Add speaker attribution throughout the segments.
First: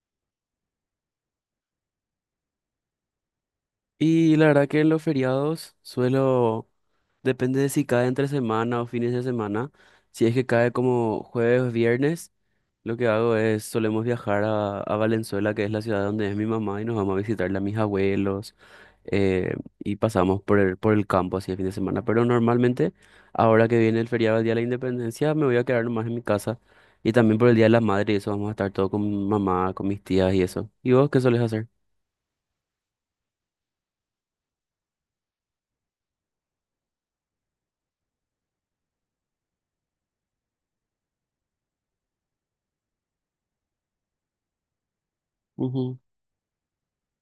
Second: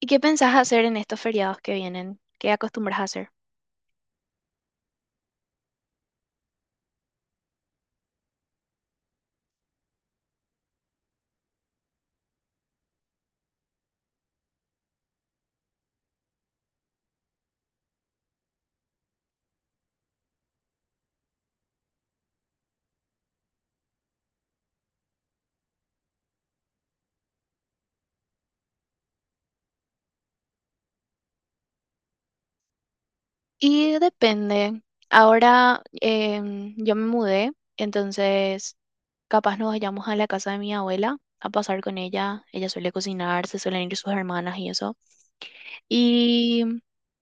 Speaker 1: ¿Y qué pensás hacer en estos feriados que vienen? ¿Qué acostumbras a hacer?
Speaker 2: Y la verdad que en los feriados suelo, depende de si cae entre semana o fines de semana. Si es que cae como jueves o viernes, lo que hago es solemos viajar a Valenzuela, que es la ciudad donde es mi mamá, y nos vamos a visitarle a mis abuelos eh, y pasamos por el campo así el fin de semana. Pero normalmente, ahora que viene el feriado del Día de la Independencia, me voy a quedar nomás en mi casa. Y también por el Día de la Madre, y eso vamos a estar todo con mi mamá, con mis tías y eso. ¿Y vos qué sueles hacer?
Speaker 1: Y depende. Ahora yo me mudé, entonces capaz nos vayamos a la casa de mi abuela a pasar con ella. Ella suele cocinar, se suelen ir sus hermanas y eso.
Speaker 2: Ujú.
Speaker 1: Y,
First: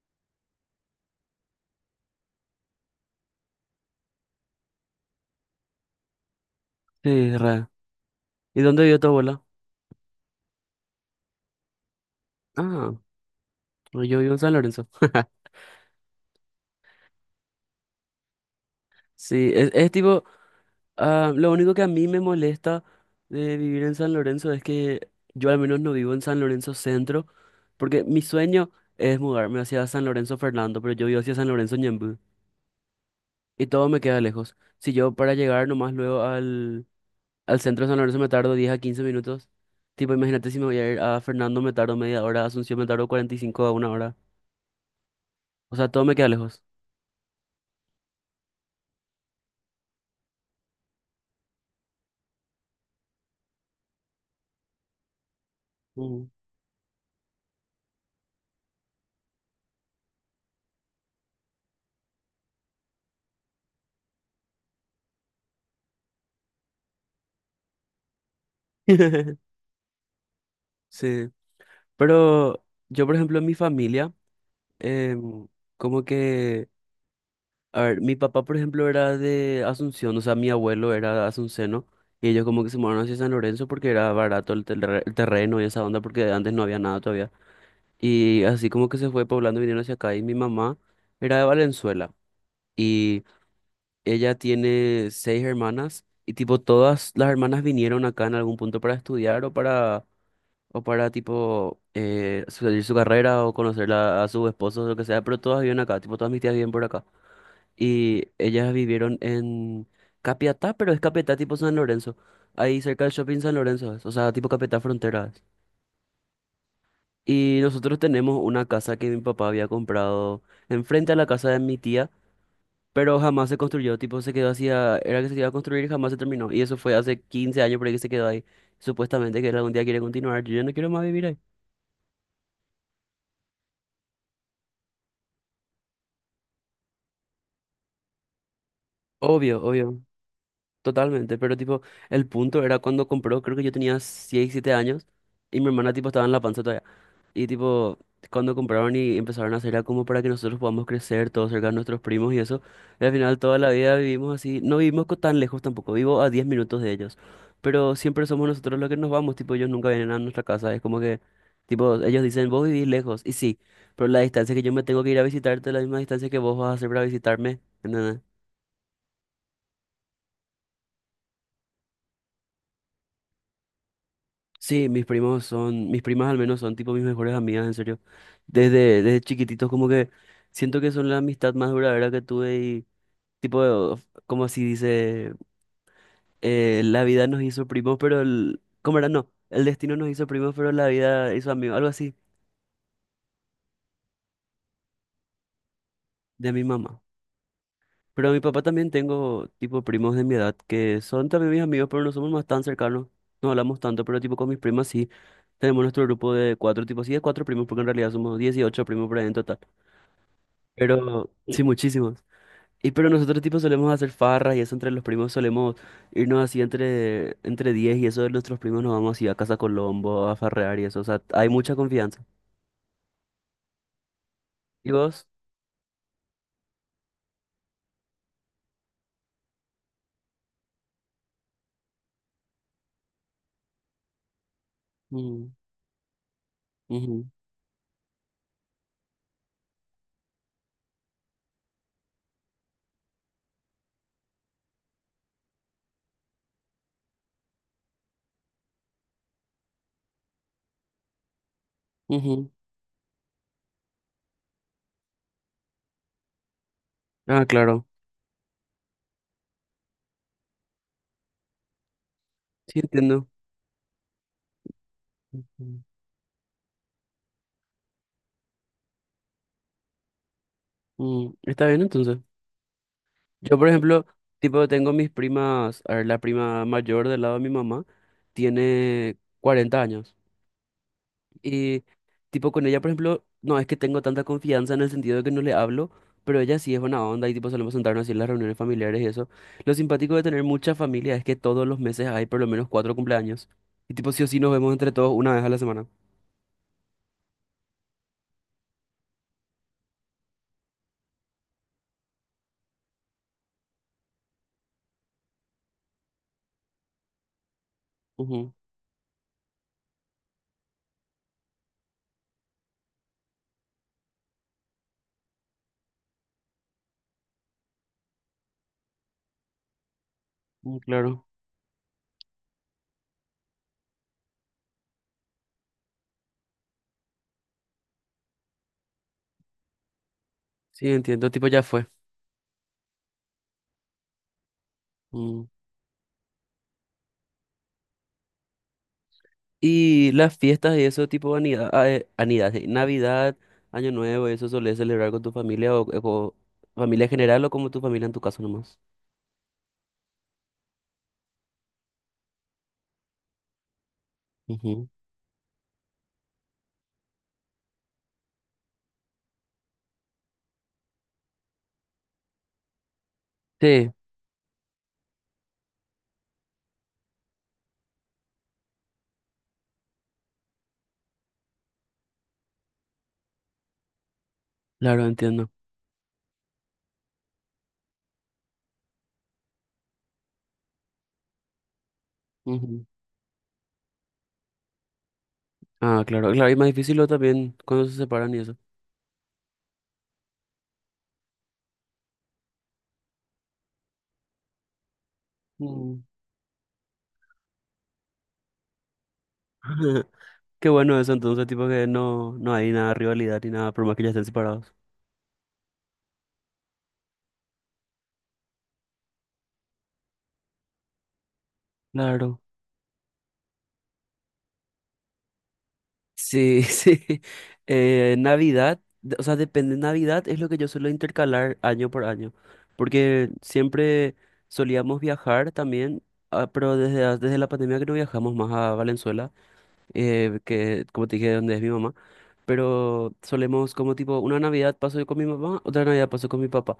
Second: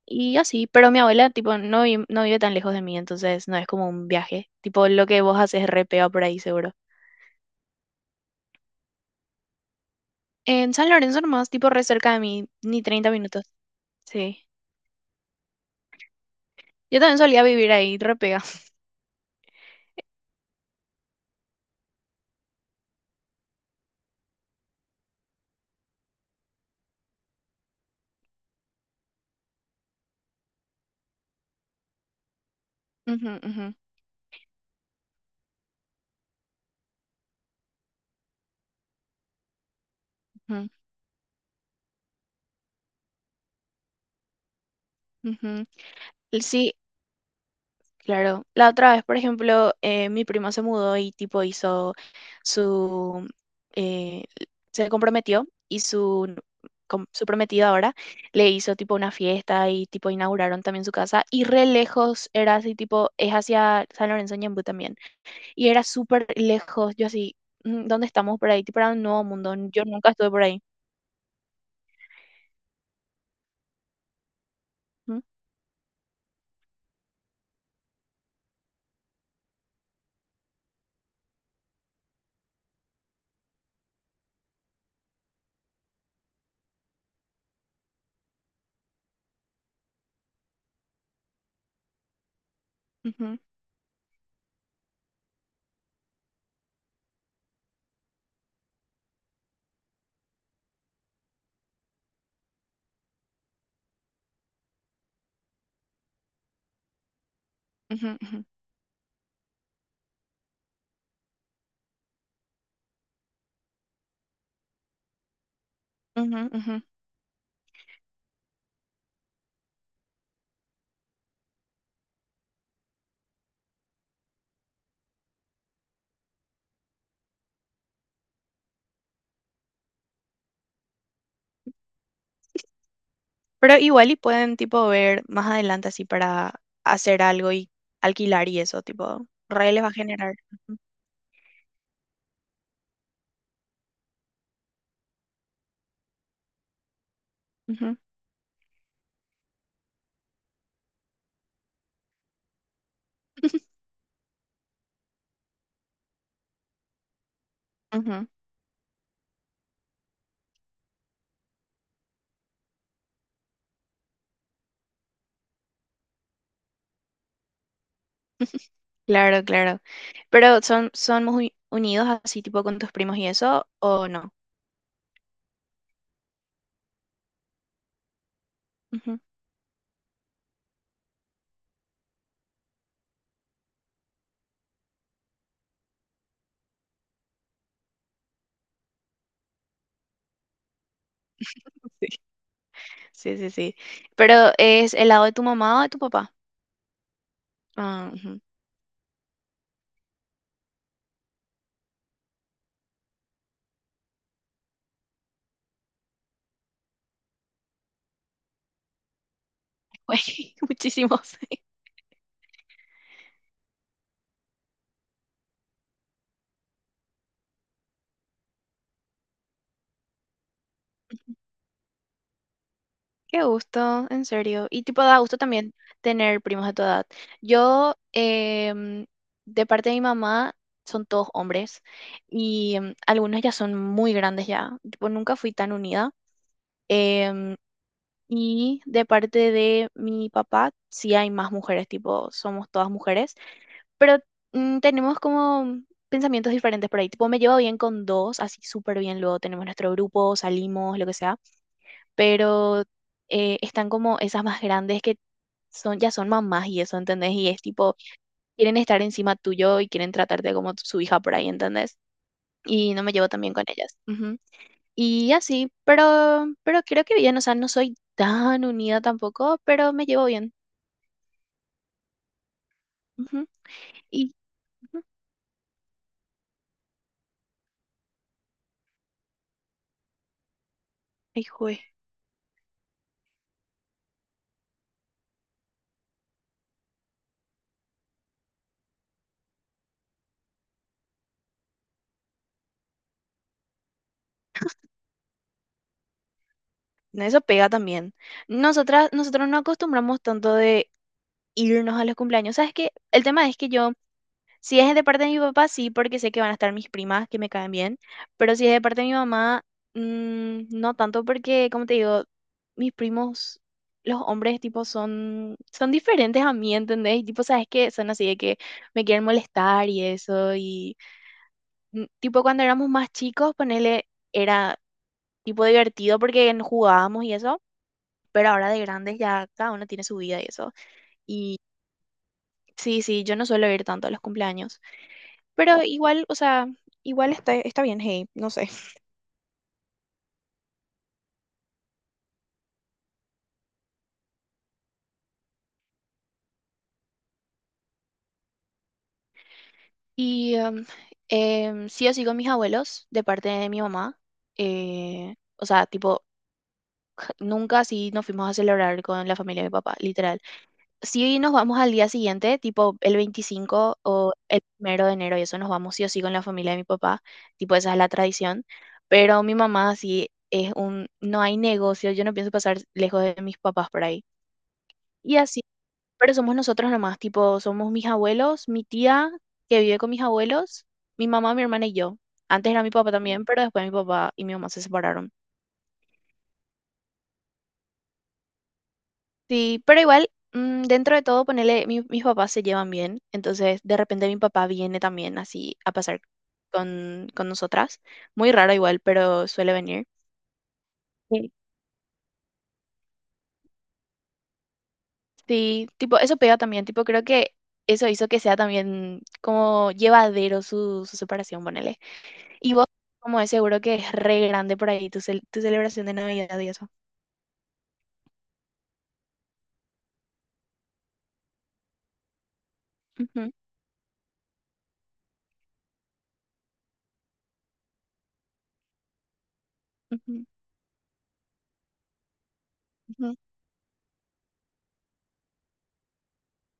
Speaker 1: y así, pero mi abuela tipo no, no vive tan lejos de mí, entonces no es como un viaje. Tipo lo que vos haces es re pega por ahí seguro.
Speaker 2: Sí, re. ¿Y dónde vive tu abuela?
Speaker 1: En San Lorenzo nomás, tipo re cerca de mí, ni
Speaker 2: Ah,
Speaker 1: 30 minutos.
Speaker 2: pues yo vivo en
Speaker 1: Sí.
Speaker 2: San Lorenzo.
Speaker 1: Yo también solía vivir ahí, re pega.
Speaker 2: Sí, es tipo, ah, lo único que a mí me molesta de vivir en San Lorenzo es que yo al menos no vivo en San Lorenzo Centro, porque mi sueño es mudarme hacia San Lorenzo Fernando, pero yo vivo hacia San Lorenzo Ñemby y todo me queda lejos. Si yo para llegar nomás luego al centro de San Lorenzo me tardo 10 a 15 minutos, tipo imagínate si me
Speaker 1: Ujú,
Speaker 2: voy a ir a Fernando me tardo media hora, a Asunción me tardo 45 a una hora,
Speaker 1: ujú.
Speaker 2: o sea, todo me queda lejos.
Speaker 1: Sí, claro. La otra vez, por ejemplo, mi prima se mudó y tipo hizo su... eh, se comprometió y
Speaker 2: Ujú.
Speaker 1: su prometido ahora le hizo tipo una fiesta y tipo inauguraron también su casa y re lejos era así tipo, es hacia San Lorenzo Ñemby también y era súper lejos, yo así, "Mm, ¿dónde estamos por ahí? Tipo era un nuevo mundo, yo nunca estuve por ahí.
Speaker 2: Sí. Pero yo, por ejemplo, en mi familia,
Speaker 1: Ujú,
Speaker 2: em, como que, a ver, mi papá, por ejemplo, era de Asunción, o sea, mi abuelo era asunceno, y ellos como que se mudaron hacia San Lorenzo porque era barato el terreno y esa onda, porque antes no había nada todavía. Y así como que se fue poblando, vinieron hacia acá, y mi mamá era de Valenzuela, y
Speaker 1: ujú,
Speaker 2: ella tiene seis hermanas, y tipo todas las hermanas vinieron acá en algún punto para estudiar o para tipo seguir su carrera o conocerla a su esposo o lo que sea, pero todas viven acá, tipo todas mis tías viven por acá.
Speaker 1: ujú,
Speaker 2: Y
Speaker 1: ujú,
Speaker 2: ellas vivieron en Capiatá, pero es Capiatá tipo San Lorenzo, ahí cerca del shopping San Lorenzo, es, o sea, tipo Capiatá Frontera. Es.
Speaker 1: ujú, ujú.
Speaker 2: Y nosotros tenemos una casa que mi papá había comprado enfrente a la casa de mi tía, pero jamás se construyó, tipo se quedó así, era que se iba a construir y jamás se terminó. Y eso fue hace 15 años por ahí que se quedó ahí. Supuestamente que él algún día quiere continuar, yo ya no quiero más vivir ahí.
Speaker 1: Pero igual y pueden tipo ver más adelante así para hacer algo y alquilar y eso, tipo,
Speaker 2: Obvio,
Speaker 1: re les va a
Speaker 2: obvio.
Speaker 1: generar.
Speaker 2: Totalmente, pero tipo, el punto era cuando compró, creo que yo tenía 6, 7 años y mi hermana tipo estaba en la panza todavía. Y
Speaker 1: Ujú,
Speaker 2: tipo,
Speaker 1: ujú,
Speaker 2: cuando compraron y empezaron a hacer era como para que nosotros podamos crecer todos cerca de nuestros primos y eso. Y al final toda la vida vivimos así, no vivimos tan lejos tampoco, vivo a 10 minutos de ellos. Pero siempre
Speaker 1: ujú.
Speaker 2: somos nosotros los que nos vamos, tipo, ellos nunca vienen a nuestra casa, es como que, tipo, ellos dicen, vos vivís lejos, y sí, pero la distancia que yo me tengo que ir a visitarte es la misma distancia que vos vas a hacer para visitarme.
Speaker 1: Claro, claro. Pero son muy unidos así tipo con tus primos y eso, ¿o no?
Speaker 2: Sí, mis primos son, mis primas al menos son tipo mis mejores amigas, en serio. Desde,
Speaker 1: Ujú.
Speaker 2: desde chiquititos como que siento que son la amistad más duradera que tuve y tipo, como así dice, la vida nos hizo primos, pero el, ¿cómo era? No, el destino nos hizo primos, pero la vida hizo amigos, algo así,
Speaker 1: Sí, sí, sí, sí. Pero ¿es el lado de tu mamá o de tu papá?
Speaker 2: de mi mamá.
Speaker 1: Ah,
Speaker 2: Pero a mi
Speaker 1: ujú.
Speaker 2: papá también tengo tipo primos de mi edad que son también mis amigos, pero no somos más tan cercanos, no hablamos tanto, pero tipo con mis primas sí. Tenemos nuestro grupo de cuatro, tipo sí, de cuatro primos, porque en realidad somos 18 primos por ahí en total. Pero
Speaker 1: Muchísimos.
Speaker 2: sí, muchísimos. Y pero nosotros tipo solemos hacer farras y eso entre los primos solemos irnos así entre 10 y eso de nuestros primos nos vamos así a Casa Colombo a farrear y eso, o sea, hay mucha confianza.
Speaker 1: Qué gusto, en serio. Y
Speaker 2: ¿Y
Speaker 1: tipo, da
Speaker 2: vos?
Speaker 1: gusto también tener primos de tu edad. Yo, de parte de mi mamá, son todos hombres y algunos ya son muy grandes ya. Tipo, nunca
Speaker 2: Mm,
Speaker 1: fui tan unida.
Speaker 2: ujú,
Speaker 1: Em, y de parte de mi papá, sí hay más mujeres, tipo, somos todas mujeres, pero tenemos como pensamientos diferentes por ahí. Tipo, me llevo bien con dos, así súper bien. Luego tenemos nuestro grupo, salimos, lo que sea,
Speaker 2: ujú.
Speaker 1: pero están como esas más grandes que son, ya son mamás y eso, ¿entendés?
Speaker 2: Ah,
Speaker 1: Y es
Speaker 2: claro.
Speaker 1: tipo, quieren estar encima tuyo y quieren tratarte como su hija por ahí, ¿entendés?
Speaker 2: Sí,
Speaker 1: Y no me
Speaker 2: entiendo.
Speaker 1: llevo tan bien con ellas. Ujú. Y así,
Speaker 2: Ujú.
Speaker 1: pero creo que bien, o sea, no soy tan unida tampoco, pero me llevo bien.
Speaker 2: Mm, está bien entonces.
Speaker 1: Ujú.
Speaker 2: Yo, por ejemplo,
Speaker 1: Y,
Speaker 2: tipo tengo
Speaker 1: ujú.
Speaker 2: mis primas, a ver, la prima mayor del lado de mi mamá tiene 40 años.
Speaker 1: Ay, jue,
Speaker 2: Y tipo con ella, por ejemplo, no es que tengo tanta confianza en el sentido de que no le hablo, pero ella sí es buena onda y tipo solemos sentarnos así en las reuniones familiares y eso. Lo simpático de tener mucha familia es que todos los meses hay por lo menos cuatro cumpleaños. Y tipo sí o sí nos vemos entre todos una vez a la semana.
Speaker 1: no, eso pega también. Nosotros no acostumbramos tanto de irnos a los cumpleaños. ¿Sabes qué? El tema es que yo Si es de parte de mi papá, sí, porque sé que van a estar mis primas que me caen bien,
Speaker 2: Ujú,
Speaker 1: pero si es de parte de mi mamá, no tanto porque, como te digo, mis primos, los hombres, tipo, son diferentes a mí, ¿entendés? Y tipo, sabes que son así de que me quieren molestar y eso,
Speaker 2: mm,
Speaker 1: y
Speaker 2: claro.
Speaker 1: tipo, cuando éramos más chicos, ponele, era tipo divertido porque jugábamos y eso, pero ahora de grandes ya cada uno tiene su vida y eso.
Speaker 2: Sí, entiendo, tipo
Speaker 1: Y
Speaker 2: ya fue.
Speaker 1: sí, sí, yo no suelo ir tanto a los cumpleaños.
Speaker 2: Mm.
Speaker 1: Pero igual, o sea, igual está bien, hey, no sé.
Speaker 2: Y las fiestas y eso, tipo anida, ah, anida, sí, Navidad, Año Nuevo, eso solés celebrar con tu familia o familia en general o como tu familia en tu caso nomás.
Speaker 1: Y sí o sí con mis abuelos, de parte de mi mamá.
Speaker 2: Ujú.
Speaker 1: O sea, tipo, nunca sí nos fuimos a celebrar con la familia de mi papá, literal. Sí nos vamos al día siguiente, tipo el
Speaker 2: Sí,
Speaker 1: 25 o el primero de enero, y eso nos vamos sí o sí con la familia de mi papá. Tipo, esa es la tradición. Pero mi mamá sí es un, no hay negocio, yo no pienso pasar lejos de mis papás por ahí.
Speaker 2: claro,
Speaker 1: Y
Speaker 2: entiendo.
Speaker 1: así. Pero somos nosotros nomás, tipo, somos mis abuelos, mi tía que vive con mis abuelos, mi mamá, mi hermana y yo. Antes era
Speaker 2: Ujú.
Speaker 1: mi papá también, pero después mi papá y mi mamá se separaron.
Speaker 2: Ah, claro, claro, y más difícil lo también cuando se separan y eso.
Speaker 1: Sí, pero igual, dentro de todo, ponele, mis papás se llevan bien, entonces de repente mi papá viene también así a
Speaker 2: Mm.
Speaker 1: pasar con nosotras. Muy raro igual, pero suele venir.
Speaker 2: Qué bueno eso, entonces,
Speaker 1: Sí.
Speaker 2: tipo que no, no hay nada de rivalidad ni nada, por más que ya estén separados.
Speaker 1: Sí, tipo, eso pega también, tipo, creo que eso hizo que sea también como llevadero su separación, ponele.
Speaker 2: Claro.
Speaker 1: Y vos, como es seguro que es re grande por ahí tu celebración de Navidad
Speaker 2: Sí,
Speaker 1: y eso.
Speaker 2: sí. Navidad, o sea, depende. Navidad es lo que yo suelo intercalar año por año, porque
Speaker 1: Ujú,
Speaker 2: siempre solíamos viajar también, ah, pero desde la pandemia que no viajamos más a Valenzuela,
Speaker 1: ujú,
Speaker 2: que como te dije, donde es mi mamá. Pero
Speaker 1: ujú,
Speaker 2: solemos como tipo, una Navidad paso yo con mi mamá, otra Navidad paso con mi papá.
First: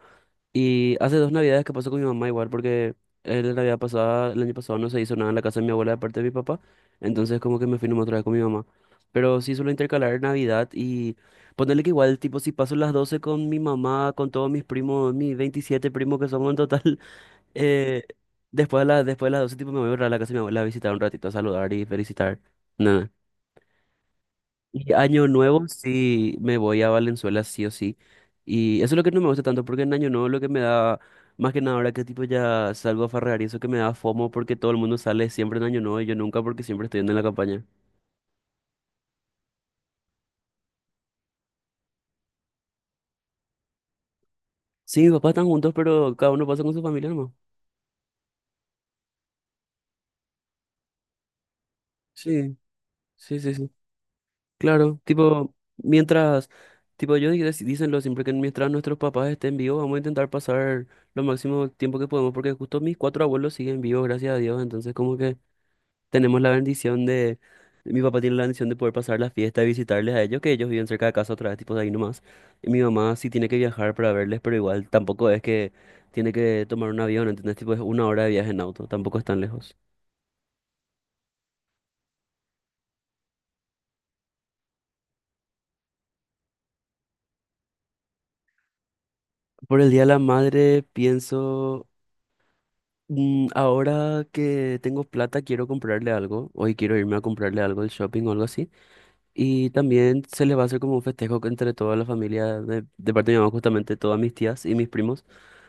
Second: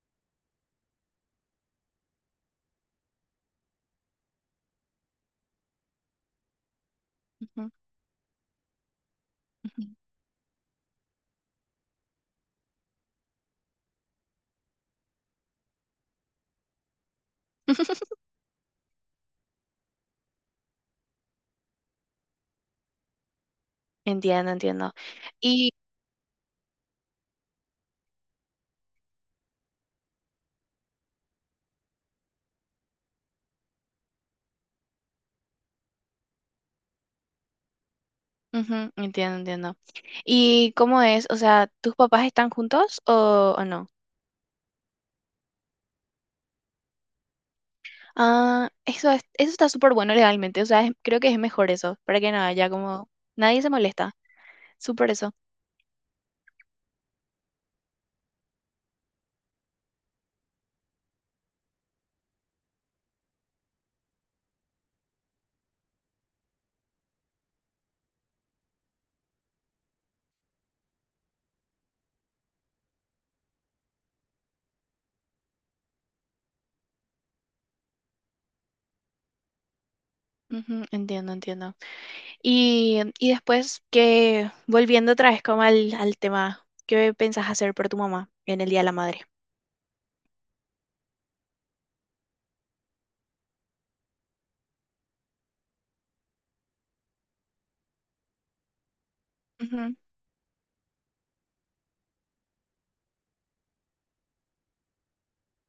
Speaker 2: Y hace dos Navidades que paso con mi mamá igual, porque la Navidad pasada, el año pasado no se hizo nada en la casa de mi abuela de parte de mi papá, entonces como que
Speaker 1: ujú,
Speaker 2: me fui nomás otra vez con mi mamá. Pero sí suelo
Speaker 1: ujú.
Speaker 2: intercalar Navidad y ponerle que igual, tipo, si paso las 12 con mi mamá, con todos mis primos, mis 27 primos que somos en total, eh, después de las 12 tipo me voy a ir a la casa de mi abuela a visitar un ratito, a saludar y felicitar. No,
Speaker 1: Entiendo,
Speaker 2: y
Speaker 1: entiendo.
Speaker 2: Año Nuevo
Speaker 1: Y,
Speaker 2: sí me voy a Valenzuela sí o sí. Y eso es lo que no me gusta tanto, porque en Año Nuevo lo que me da, más que nada ahora que tipo ya salgo a farrear y eso que me da FOMO porque todo el mundo sale siempre en Año Nuevo y yo nunca porque siempre estoy yendo en la campaña.
Speaker 1: ujú, entiendo, entiendo. ¿Y cómo es? O sea, ¿tus papás están juntos o no?
Speaker 2: Sí, mis papás están juntos, pero cada uno pasa con su familia nomás.
Speaker 1: Ah, eso está súper bueno legalmente. O sea, creo que es mejor eso, para que no
Speaker 2: Sí,
Speaker 1: haya como.
Speaker 2: sí, sí,
Speaker 1: Nadie
Speaker 2: sí.
Speaker 1: se molesta.
Speaker 2: Claro,
Speaker 1: Súper eso.
Speaker 2: tipo, mientras, tipo, yo dicenlo siempre que mientras nuestros papás estén vivos, vamos a intentar pasar lo máximo tiempo que podemos, porque justo mis cuatro abuelos siguen vivos, gracias a Dios, entonces como que... tenemos la bendición de, mi papá tiene la bendición de poder pasar la fiesta y visitarles a ellos, que ellos viven cerca de casa otra vez, tipo de ahí nomás. Y mi mamá sí tiene que viajar para verles, pero igual tampoco es que tiene que tomar un avión, ¿entendés? Tipo, es una hora de viaje en auto, tampoco es tan lejos.
Speaker 1: Ujú, entiendo, entiendo. Y después que, volviendo otra vez como al tema, ¿qué pensás hacer por tu mamá en el Día de la Madre?
Speaker 2: Por el Día de la Madre pienso, mm, ahora que tengo plata quiero comprarle algo, hoy quiero irme a comprarle algo del shopping o algo así. Y
Speaker 1: Ujú,
Speaker 2: también se les va a hacer como un festejo que entre toda la familia, de parte de mi mamá, justamente todas mis tías y mis primos.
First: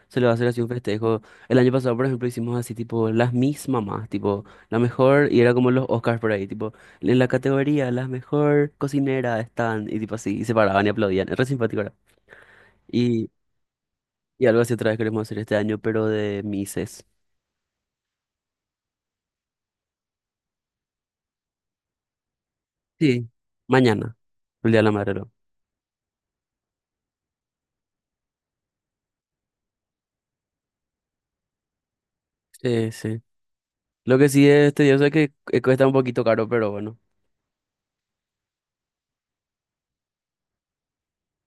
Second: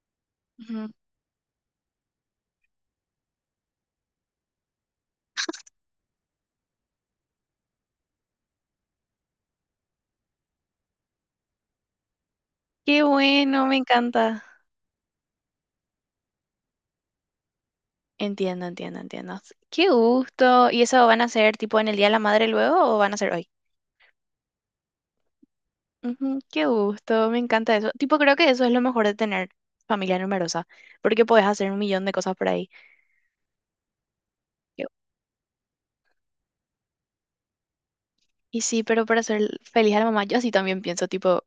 Speaker 2: Se le va a hacer así un
Speaker 1: ujú.
Speaker 2: festejo. El año pasado, por ejemplo, hicimos así, tipo, las mis mamás, tipo, la mejor, y era como los Oscars por ahí, tipo, en la categoría, las mejor cocinera están, y tipo así, y se paraban y aplaudían. Es re simpático, ¿verdad?
Speaker 1: Qué
Speaker 2: Y,
Speaker 1: bueno, me encanta.
Speaker 2: y algo así otra vez queremos hacer este año, pero de mises.
Speaker 1: Entiendo, entiendo, entiendo. Qué gusto. ¿Y eso van a ser tipo en el Día de la Madre luego o van a
Speaker 2: Sí,
Speaker 1: ser hoy?
Speaker 2: mañana, el Día de la Madre, ¿no?
Speaker 1: Ujú, qué gusto, me encanta eso. Tipo, creo que eso es lo mejor de tener familia numerosa, porque podés hacer un millón de cosas por ahí.
Speaker 2: Sí, sí. Lo que sí es
Speaker 1: Yo-
Speaker 2: tedioso es que cuesta un poquito caro, pero bueno.
Speaker 1: Y sí, pero para ser feliz a la mamá, yo así también pienso, tipo,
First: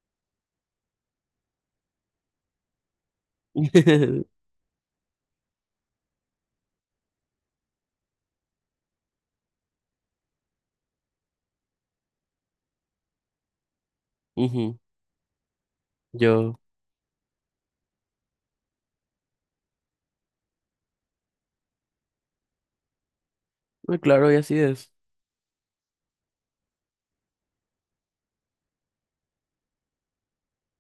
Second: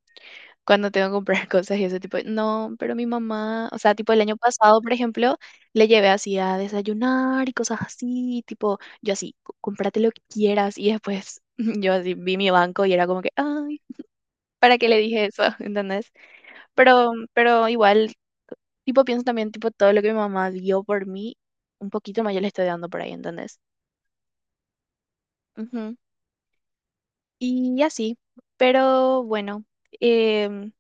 Speaker 1: cuando tengo que comprar cosas y ese tipo, no, pero mi mamá, o sea, tipo el año pasado, por ejemplo, le llevé así a desayunar y cosas así, tipo, yo así, cómprate lo que quieras", y después yo así vi mi banco y era como que, ay,
Speaker 2: Ujú,
Speaker 1: ¿para qué le dije eso? ¿Entendés?
Speaker 2: Yo,
Speaker 1: Pero igual, tipo, pienso también, tipo, todo lo que mi mamá dio por mí, un poquito más yo le estoy dando por ahí, ¿entendés?
Speaker 2: claro, y así es.
Speaker 1: Ujú. Y así, pero bueno, em,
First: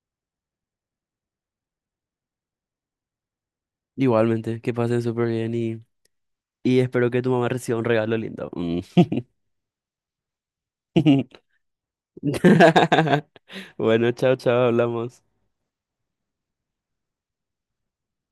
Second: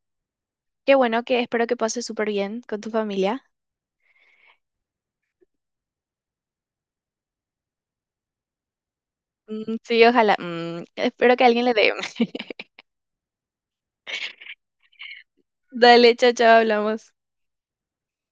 Speaker 1: qué bueno que espero que pases súper bien con tu familia.
Speaker 2: Igualmente, que pasen súper bien y... Y espero que tu mamá reciba un regalo lindo. Mm.
Speaker 1: Mm, sí, ojalá. Espero que alguien le dé.
Speaker 2: Bueno, chao, chao, hablamos.
Speaker 1: Dale, chao, chao, hablamos.